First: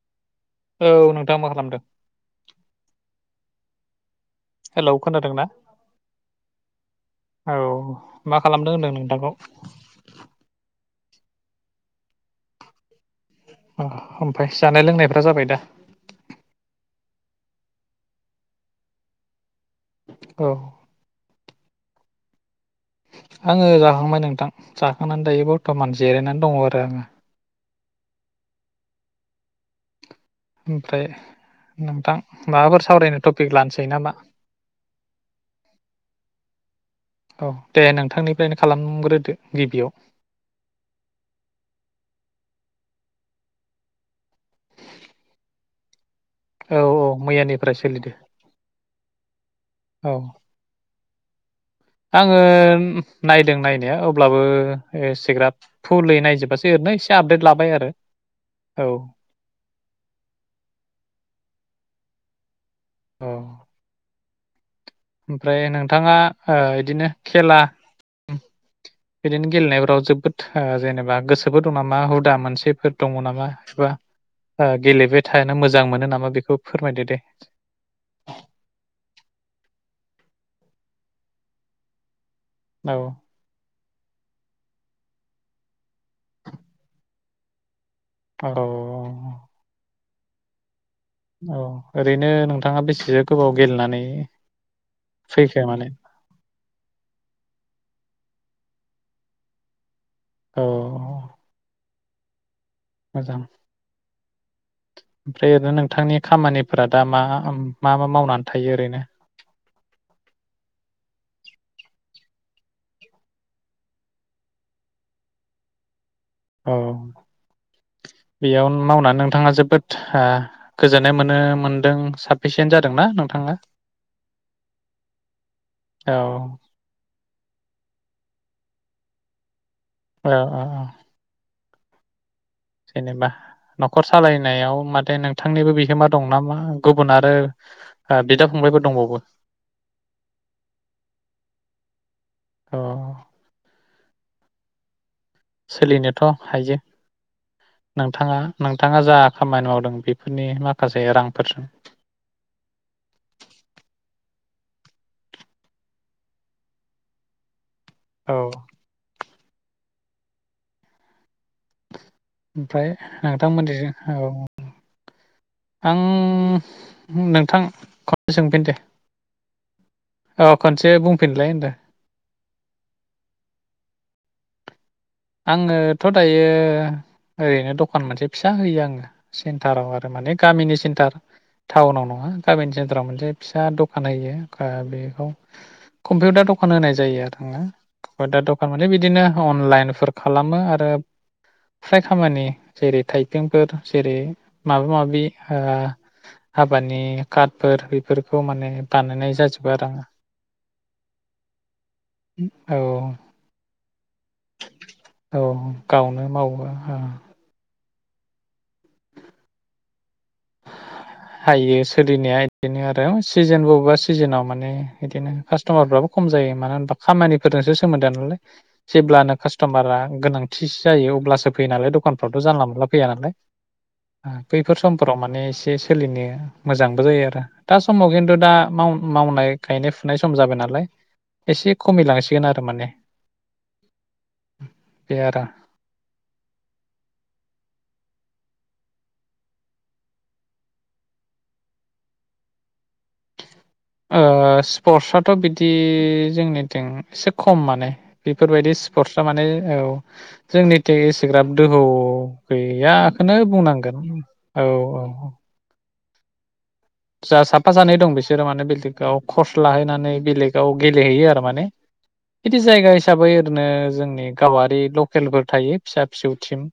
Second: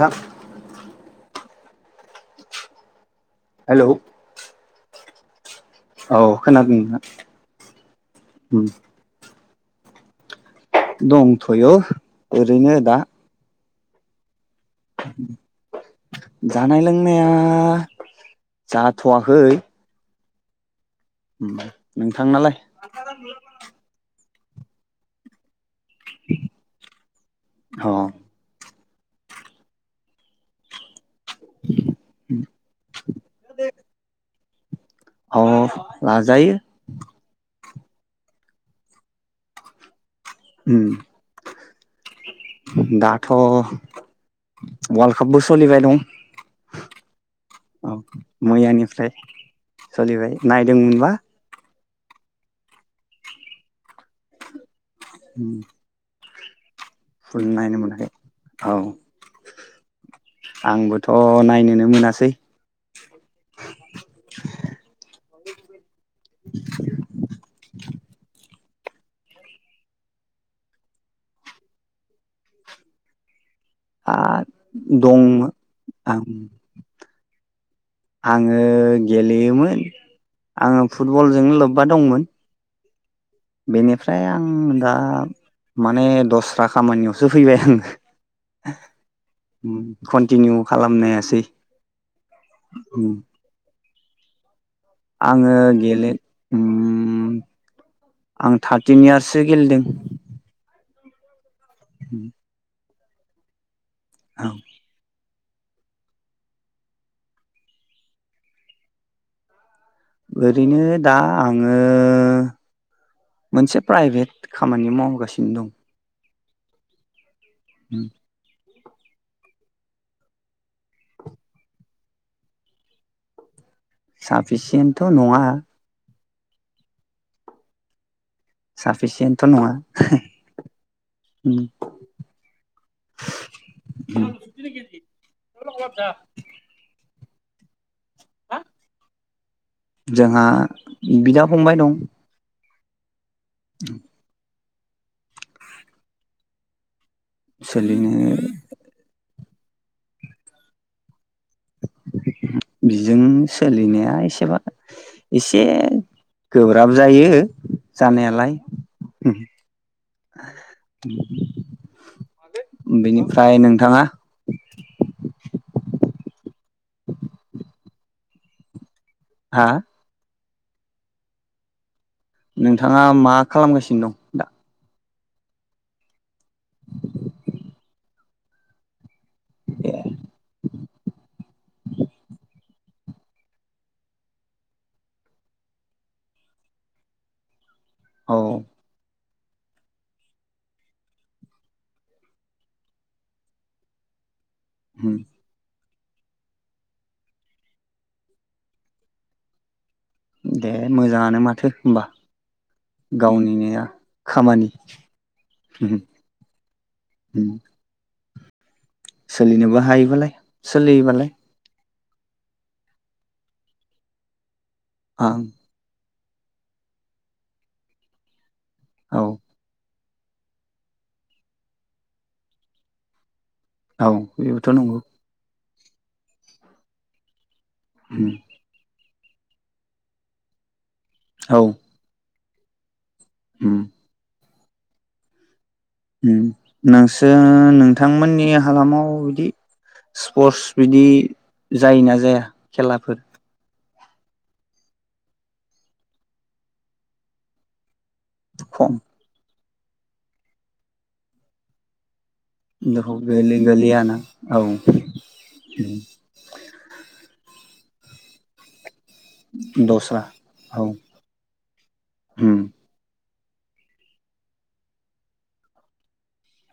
दां औ नोंथाङा मा खालामदों? हेलौ । औ खोनादोंना? खोनादों औ मा नोंथां खालामदों होनदों नोंथांखौ? दंथ'य'ओरैनो दा। अ ओमफाय जानाय लोंनायफ्रा जाबाय दा? नाया जाथवाखै औ । नोंथांनालाय? आङो जाखांबाय नोंथां । जाखांनानै दायो बरथमान जिरायनानै दङ' आरो । अ ओमफ्राय नोंथां माबाफोर सावरायनो टपिक लानोसै ना मा? अ लाजायो औ दे नोंथांनिफ्रायनो खालामग्रोदो गिबियाव । उम दाथ' वारलड काट बो सोलिबाइ दं । औ औ मैयानिफ्राय ओ सोलिदो मैयानिफ्राय औ सलिबाय नायदोंमोनबा आङो नायदों नायनाया अब्लाबो एसेग्राब फुलै नायजोब फुल नायनो मोनाखै औ आंबोथ' नायनोनो मोनासै दैै औ । ओमफ्राय नोंथाङा ओ इदिनो खेला उम बिदिनो गेलेनायफोराव जोबोद ओ जेनेबा गोसोबो दं नामा हुदा मोनसेफोर दङ' नामा? बा ओ दं गेलेबाय थानो मोजां मोनो आं नामा बेखौ फोरमायदो दे? आङो ओं बेनिफ्राय आं दा माने दस्रा खामानियावसो फैबाय आङो । औ । कनटिनिउ खालामनो हायासै ओरैनो नोंथाङा उम बेसेसो गोबाव गेलेनानै आङो फैखो माने गेले उम आं थार्टिन इयार्ससो गेलेदों । औ । उम । मोजां औ ओमफ्राय ओरैनो नोंथांनि खामानिफोरा दा मा मा-मा मावनानै थायो ओरैनो ओरैनो दा आङो मोनसे प्राइभेट खामानि मावगासिनो दं अ उम बेयावनो मावनानै नोंथाङा जोबोद ओ गोजोननाय मोनो मोनदों साफिसियेन्ट जादोंना नोंथाङा साफिसियेन्टथ' नङा औ साफिसियेन्टथ' नङा औ औ औ जेनेबा न'खर सालायनायाव मादि नोंथांनिबो बिहोमा दं नामा गुबुन आरो ओ बिदा हा फंबायफोर दंबावो जोंहा बिदा-फंबाय दं अ हम सोलिनोथ' हायो सोलिनो नोंथाङा नोंथाङा जा खामानि मावदों बेफोरनि माखासे रांफोरजों बिजों सोलिनाया एसेबा एसे गोब्राब जायो औ जानायालाय उम ओमफ्राय बेनिफ्राय नोंथाङा नोंथांमोनिजों औ आं नोंथां खनसे सोंफिन दे हा औ खनसे बुंफिनलाय होनदो नोंथाङा मा खालामगासिनो दं दा आङोथ' दायो ओरैनो दखान मोनसे फिसा होयो आङो सेन्टाराव ए आरो माने गामिनि सेन्टार टाउनाव नङा गामिनि सेन्टार बारा मोनसे फिसा दखान होयो बेखौ कम्पिउटार दखान होनाय जायो आरोङा औ दा दखान माने बिदिनो, अनलाइन फोर खालामो आरो फ्राय खामानि जेरै थाइगेंफोर जेरै माबा माबि हाबानि कारटफोर बेफोरखौ माने बानायनाय जाजोबो आरो आङो दे मोजाङानो माथो होनबा औ गावनि नेया खामानि औ गावनो मावो हा सोलिनोबो हायोबालाय सोलियो बालाय [unintelligible] इदिनो आरो सिजोन बबेबा सिजोनाव माने बिदिनो आं कास्ट'मारफ्राबो खम जायो मानो होनबा खामानिफोरजोंसो सोमोन्दो नालाय। औ जेब्लानो कास्ट'मारा गोनांथिसो जायो अब्लासो फैयो नालाय दखानफ्रावथ' जानला मोनला फैया नालाय औ ओ बेबोथ' बैफोर नंगौ समफोराव माने सोलिनो मोजांबो जायो आरो। दा समाव खिन्थु दा माउ मावनाय गायनाय फुनाय सम जाबाय नालाय एसे खमिलां गोन आरो माने। उम बे आरो उम नोंसोर नोंथांमोननि हालामाव बिदि स्पर्टस बिदि जायोना जाया खेलाफोर? ओ स्पर्टसआथ' बिदि जोंनिथिं एसे खम माने। बेफोरबायदि खम स्पर्टसआ माने औ जोंनिथिं एसेग्राब दोहौ गैयाखौनो गोलै गोलै आना बुंनांगोन औ उम औ। जा साफा सानै दं बिसोरो माने [unintelligible] गाव कर्स लाहैनानै दस्रा बेलेगाव औ गेलेहैयो आरो माने बिदि उम जायगा हिसाबै नो जोंनि गावारि लकेलफोर थायो फिसा फिसौ थिम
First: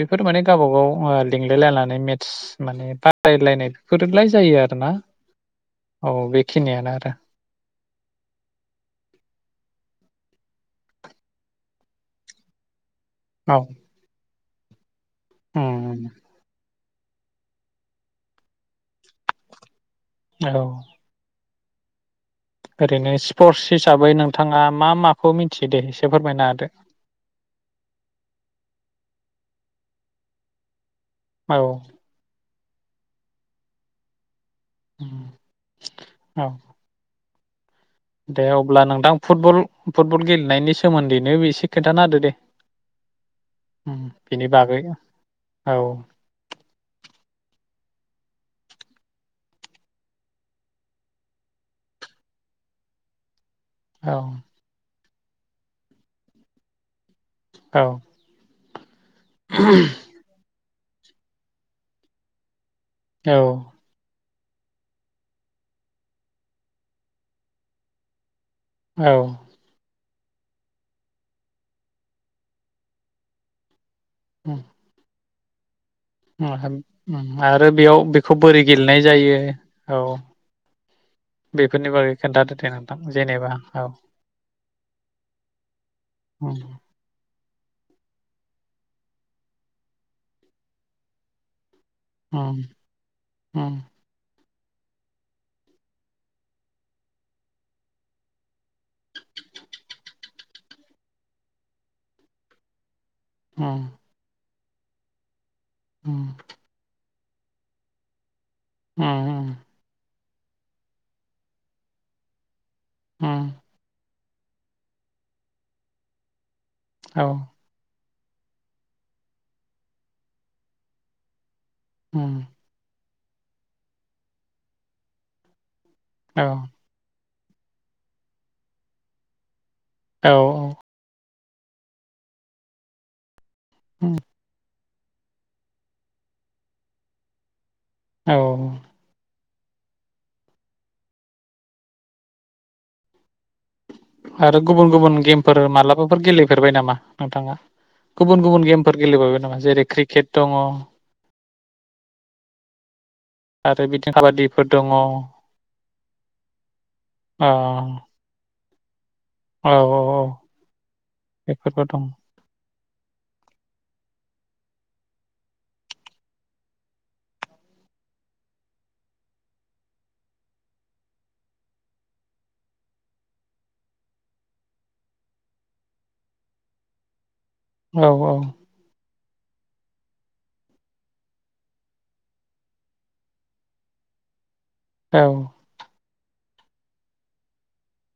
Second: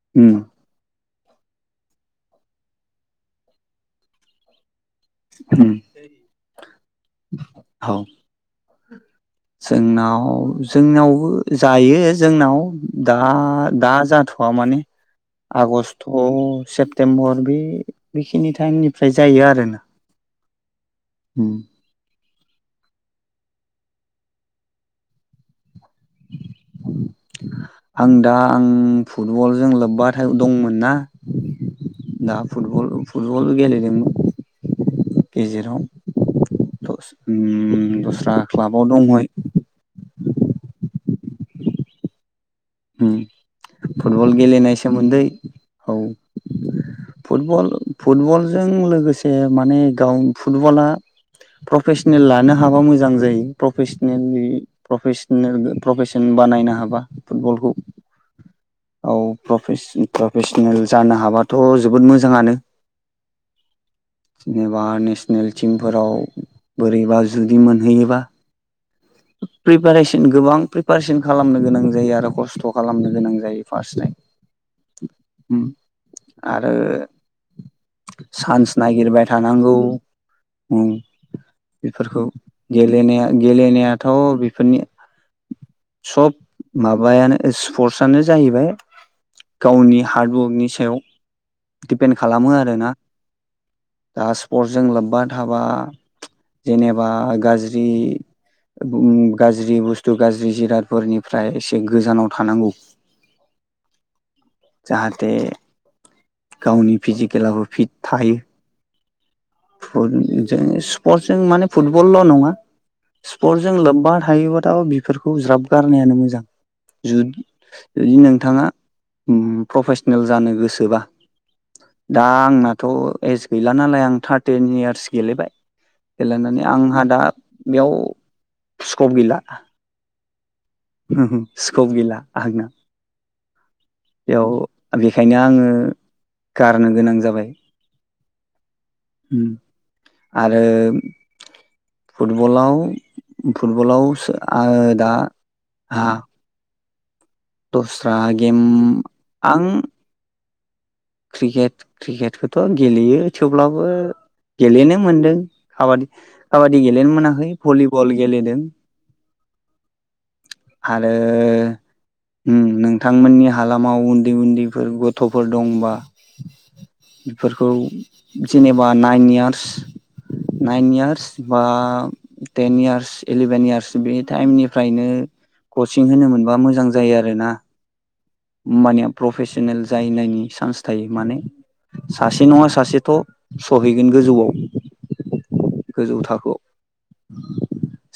बेफोर उम माने गावबागाव आरो लिंलायलायनानै मेटस माने बादायलायनाय बेफोरलाय जायो आरोना। उम औ बेखिनियानो आरो। [inaudible] औ जोंनाव जोंनावबो जायो जोंनाव दा औ दा जाथ' वा माने उम आगष्ट सेप तेमबर बे बेखिनि टाइमनिफ्राय जायो आरोना। औ उम ओरैनो स्पर्टस हिसाबै नोंथाङा मा माखौ मिन्थि आं दा आं फुटबलजों लोब्बा दंमोन ना औ दा फुटबल फुटबल गेलेदोंमोन उम गेजेराव औ दस उम दस्रा दे अब्ला क्लाबाव नोंथां दंमोन फुटबल फुटबल गेलेनायनि सो सोमोन्दैनो बेसे खोन्थाना होदो दे उम उम फुटबल बेनि गेलेनाय बागै औ सोमोन्दै औ फुटबल फुटबलजों लोगोसे माने गाव फुटबला प्रफेसनेल लानो हाबा मोजां जायो । औ प्रफेसनेलि प्रेपेसनेल प्रपेसन बानायनो हाबा फुटबलखौ औ औ प्रेेपेस प्रपेस नोल जानो हाबाथ जोबोद मोजाङानो औ जेनेबा नेसनेल टिमफोराव बोरैबा जुदि मोनहैयोबा औ सिन गोबां प्रिपारेसन खालामनो गोनां जायो आरो खस्थ खालामनो गोनां जायो फार्स्ट टाइम । औ हुम आरो बेयाव बेखौ बोरै चान्स गेलेनाय नागिरबाय जायो थानांगौ औ उम बेफोरनि बागै खोन्थादो दे नोंथां जेनेबा औ थाव बेफोरनि सब उम माबायानो ओ स्पर्सनो जाहैबाय गावनि हार्डवकनि सायाव दिपेन्ड खालामो उम आरोना उम गास परजों लोब्बा थाबा जेनेबा गाज्रि ओम गाज्रि बुस्थु गाज्रि जिरादफोरनिफ्राय एसे गोजानाव थानांगौ ओम जाहाथे गावनि फिजिकेलाबो फिट थायो उम उम जों स्पर्टसजों माने फुटबलल' नङा उम सपर्टजों लोब्बा थायोबाथाब बेफोरखौ ज्राब गारनायानो मोजां औ जुद जुदि नोंथाङा ओम प्रफेसनेल जानो गोसोबा दा उम आंनाथ' एस गैला नालाय आं थार्ड टेन इयार्स गेलेबाय। औ गेलेनानै आंहा दा बेयाव स्कप गैला। औ। उम हो स्कप गैला आंनाव। उम बेयाव बेखायनो आङो गारनो गोनां जाबाय। औ। ओम आरो फुटबलाव फुटबलाव आरो आङो गुबुन दा गुबुन गेमफोर हा मालाबाफोर गेलेफेरबाय नामा? नोंथाङा दस्रा गुबुन गेम गुबुन गेमफोर गेलेबोबाय नामा आं जेरै क्रिकेट। दङ। क्रिकेट क्रिकेटखौथ' गेलेयो। आरो थेवब्लाबो बिदिनो काबादिफोर दङ गेलेनो औ मोनदों काबादि काबादि गेलेनो मोनाखै औ भलिबल गेलेदों। औ औ आरो बेफोरबो दं ओम नों थांमोननि हालामाव उन्दै उन्दैफोर गथ'फोर दंबा बेफोरखौ जेनेबा नाइन इयार्स नाइन इयार्स बा टेन इयार्स इलेभेन इयार्स बे टाइमनिफ्रायनो कचिं होनो मोनबा मोजां जायो आरोना। औ औ। होमबानिया प्रफेसनेल जाहैनायनि चान्स थायो माने सासे नङा सासेथ' सहैगोन गोजौआव। औ। गोजौ थाखोआव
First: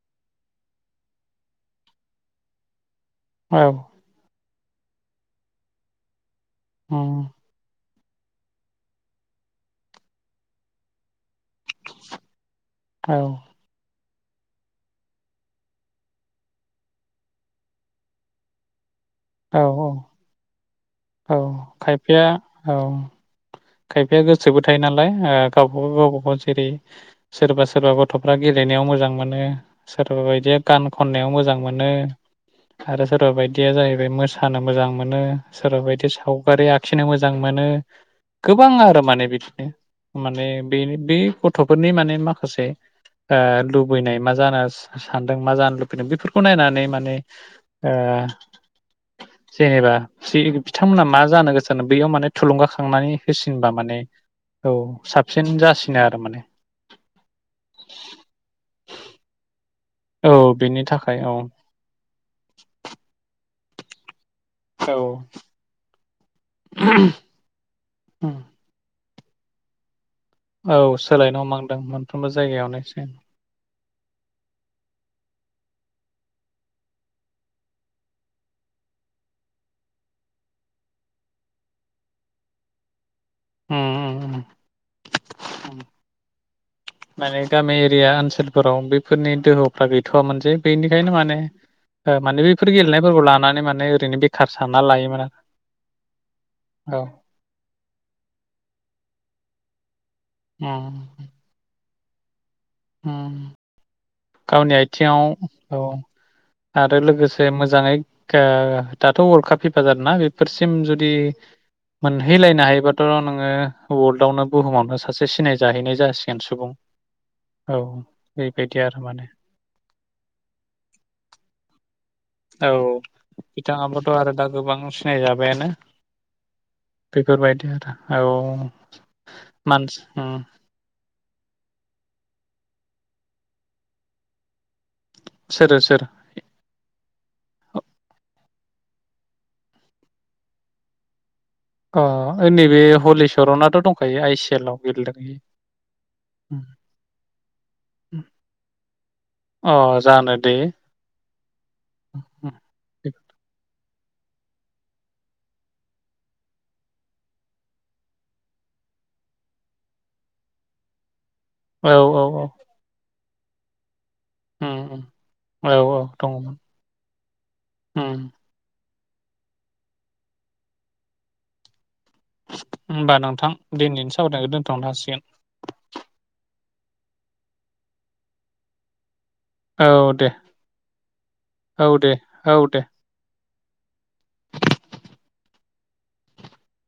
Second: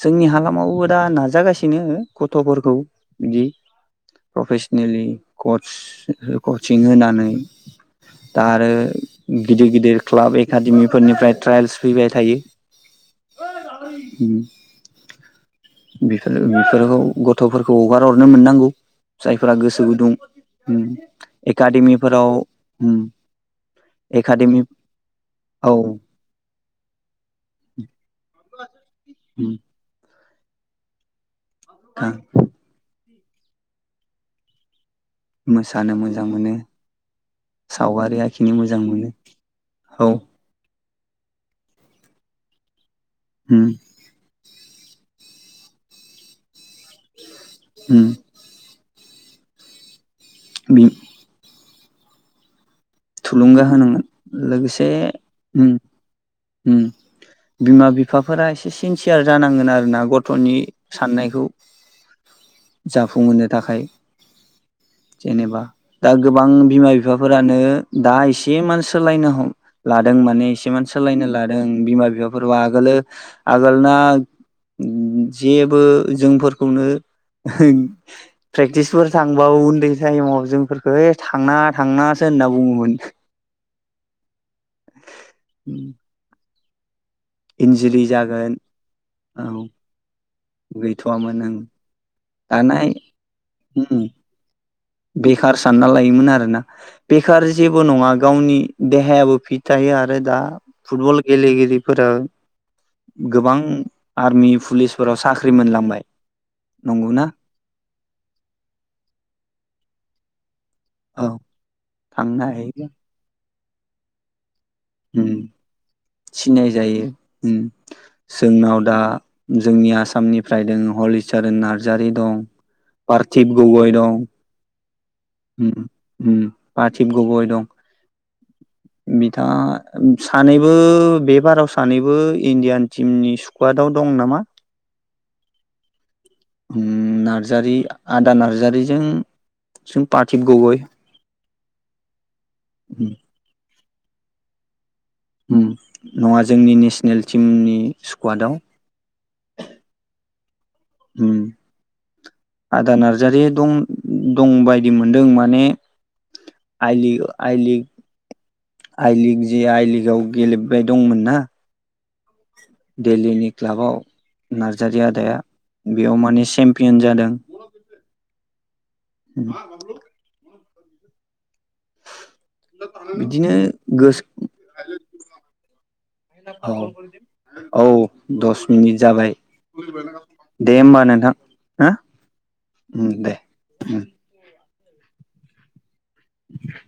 जोंनि हालामावबो दा नाजागासिनो गथ'फोरखौ इदि औ प्रफेसनेलि कच कचिं उम होनानै दा आरो गिदिर गिदिर क्लाब एकाडेमिफोरनिफ्राय ट्रायल्स फैबाय थायो। औ उम बेफोर बेफोरखौ गथ'फोरखौ हगार हरनो मोननांगौ। जायफोरा औ गोसो गुदुं उम औ खायफाया एकाडेमिफोराव औ उम। खायफाया गोसोबो थायो नालाय औ गावबागाव गावबागाव जेरै सोरबा सोरबा गथ'फ्रा गेलेनायाव मोजां मोनो। सोरबाबायदिया गान खननायाव मोजां मोनो आं आरो सोरबा बायदिया जाहैबाय मोसानो मोजां मोनो सोरबा मोसानो बायदि मोजां मोनो सावगारि आखिनो मोजां मोनो सावगारि आखिनो गोबां मोजां आरो मोनो माने बिदिनो औ माने बे बे गथ'फोरनि माने माखासे ओ लुबैनाय मा [unintelligible] सानदों मा जानो लुबैदों बेफोरखौ नायनानै माने ओ जेनेबा बिथांमोना मा जानो गोसो बेयाव माने थुलुंगाखांना थुलुंगा होनांगोन लोगोसे साबसिन उम जासिनो आरो माने उम बिमा बिफाफोरा एसे सिनसियार जानांगोन आरो ना औ गथ'नि बेनि थाखाय औ साननायखौ जाफुंहोनो थाखाय औ जेनेबा दा गोबां बिमा बिफाफोरानो दा एसे मान सोलायनो हम ला दों माने एसे औ माने सोलायनो लादों हमहांदों बिमा मोनफ्रोमबो बिफाफोरबो जायगायावनो आगोलो एसे आगोलना जेबो जोंफोरखौनो प्रेक्टिसफोर थांबाबो उन्दै टाइमाव जोंफोरखौ थांना थांनासो होनना बुङोमोन [inaudible] उम उम उम उम माने गामि एरिया ओनसोलफोराव बेफोरनि औ दोहौफ्रा गैथ'वामोनजे बेनिखायनो माने गैथ'वामोन ओं ओ माने बेफोर दानाय गेलेनायफोरखौ लानानै माने ओरैनो बेखार सान बेखार सानना लायोमोन आरोना आरो औ बेखार जेबो नङा गावनि देहायाबो फिट थायो आ फ्राय दा फुटबल गेलेगिरि फोरा ओम गावनि पुलिसफोराव साख्रि आथिङाव औ मोनलांबाय आरो नंगौना लोगोसे मोजाङै ओ दाथ' वर्ल्ड काप फी फा जादोंना बेफोरसो सिम जुदि औ थांनो मोनहैलायनो हायो हायोबाथ' नोङो वर्ल्ड आउनो बुहुमावनो उम सासे सिनाय जाहैनाय जासिगोन सुबुं ओम औ बेबायदि जोंनाव दा आरो माने जोंनि आसामनिफ्राय दों हलिचरन नारजा जारिन औ बिथाङाबोथ' आरो दा गोबां उम सिनायजाबायानो उम पार्थिब गगय दं बेफोरबायदि आरो औ। बिथाङा मानसि उम सानैबो बे बाराव सा सानैबो इण्डियान टिमनि स्कुवाडाव दं नामा? सोरो सोर? उम नारजारि आदा नारजारिजों सिं पार्थिब गगै। अ। नैबे हलिचरनाथ' दं खायो आइ सेल आव। गेलेदों ओम नङा जोंनि नेसनेल टिमनि स्कुवाडाव। बे उम आदा नारजारि दं। दंबायदि मोनदों माने आइलीग ओ आइलीग आइलीग जि आइलीगाव गेलेबाय दंमोन ना। औ औ औ। दिल्लीनि क्लाबाव। उम उम नारजारि आदाया औ औ बेयाव माने दङमोन चेम्पियन जादों। उम ओम। होनबा नोंथां बिदिनो दिनैनि गोसो सावरायनायखौ दोनथ'नो हासिगोन। औ औ दस मिनिट जाबाय। दे होमबा नोंथां हा औ दे औ दे ओम दे। ओम। [inaudible]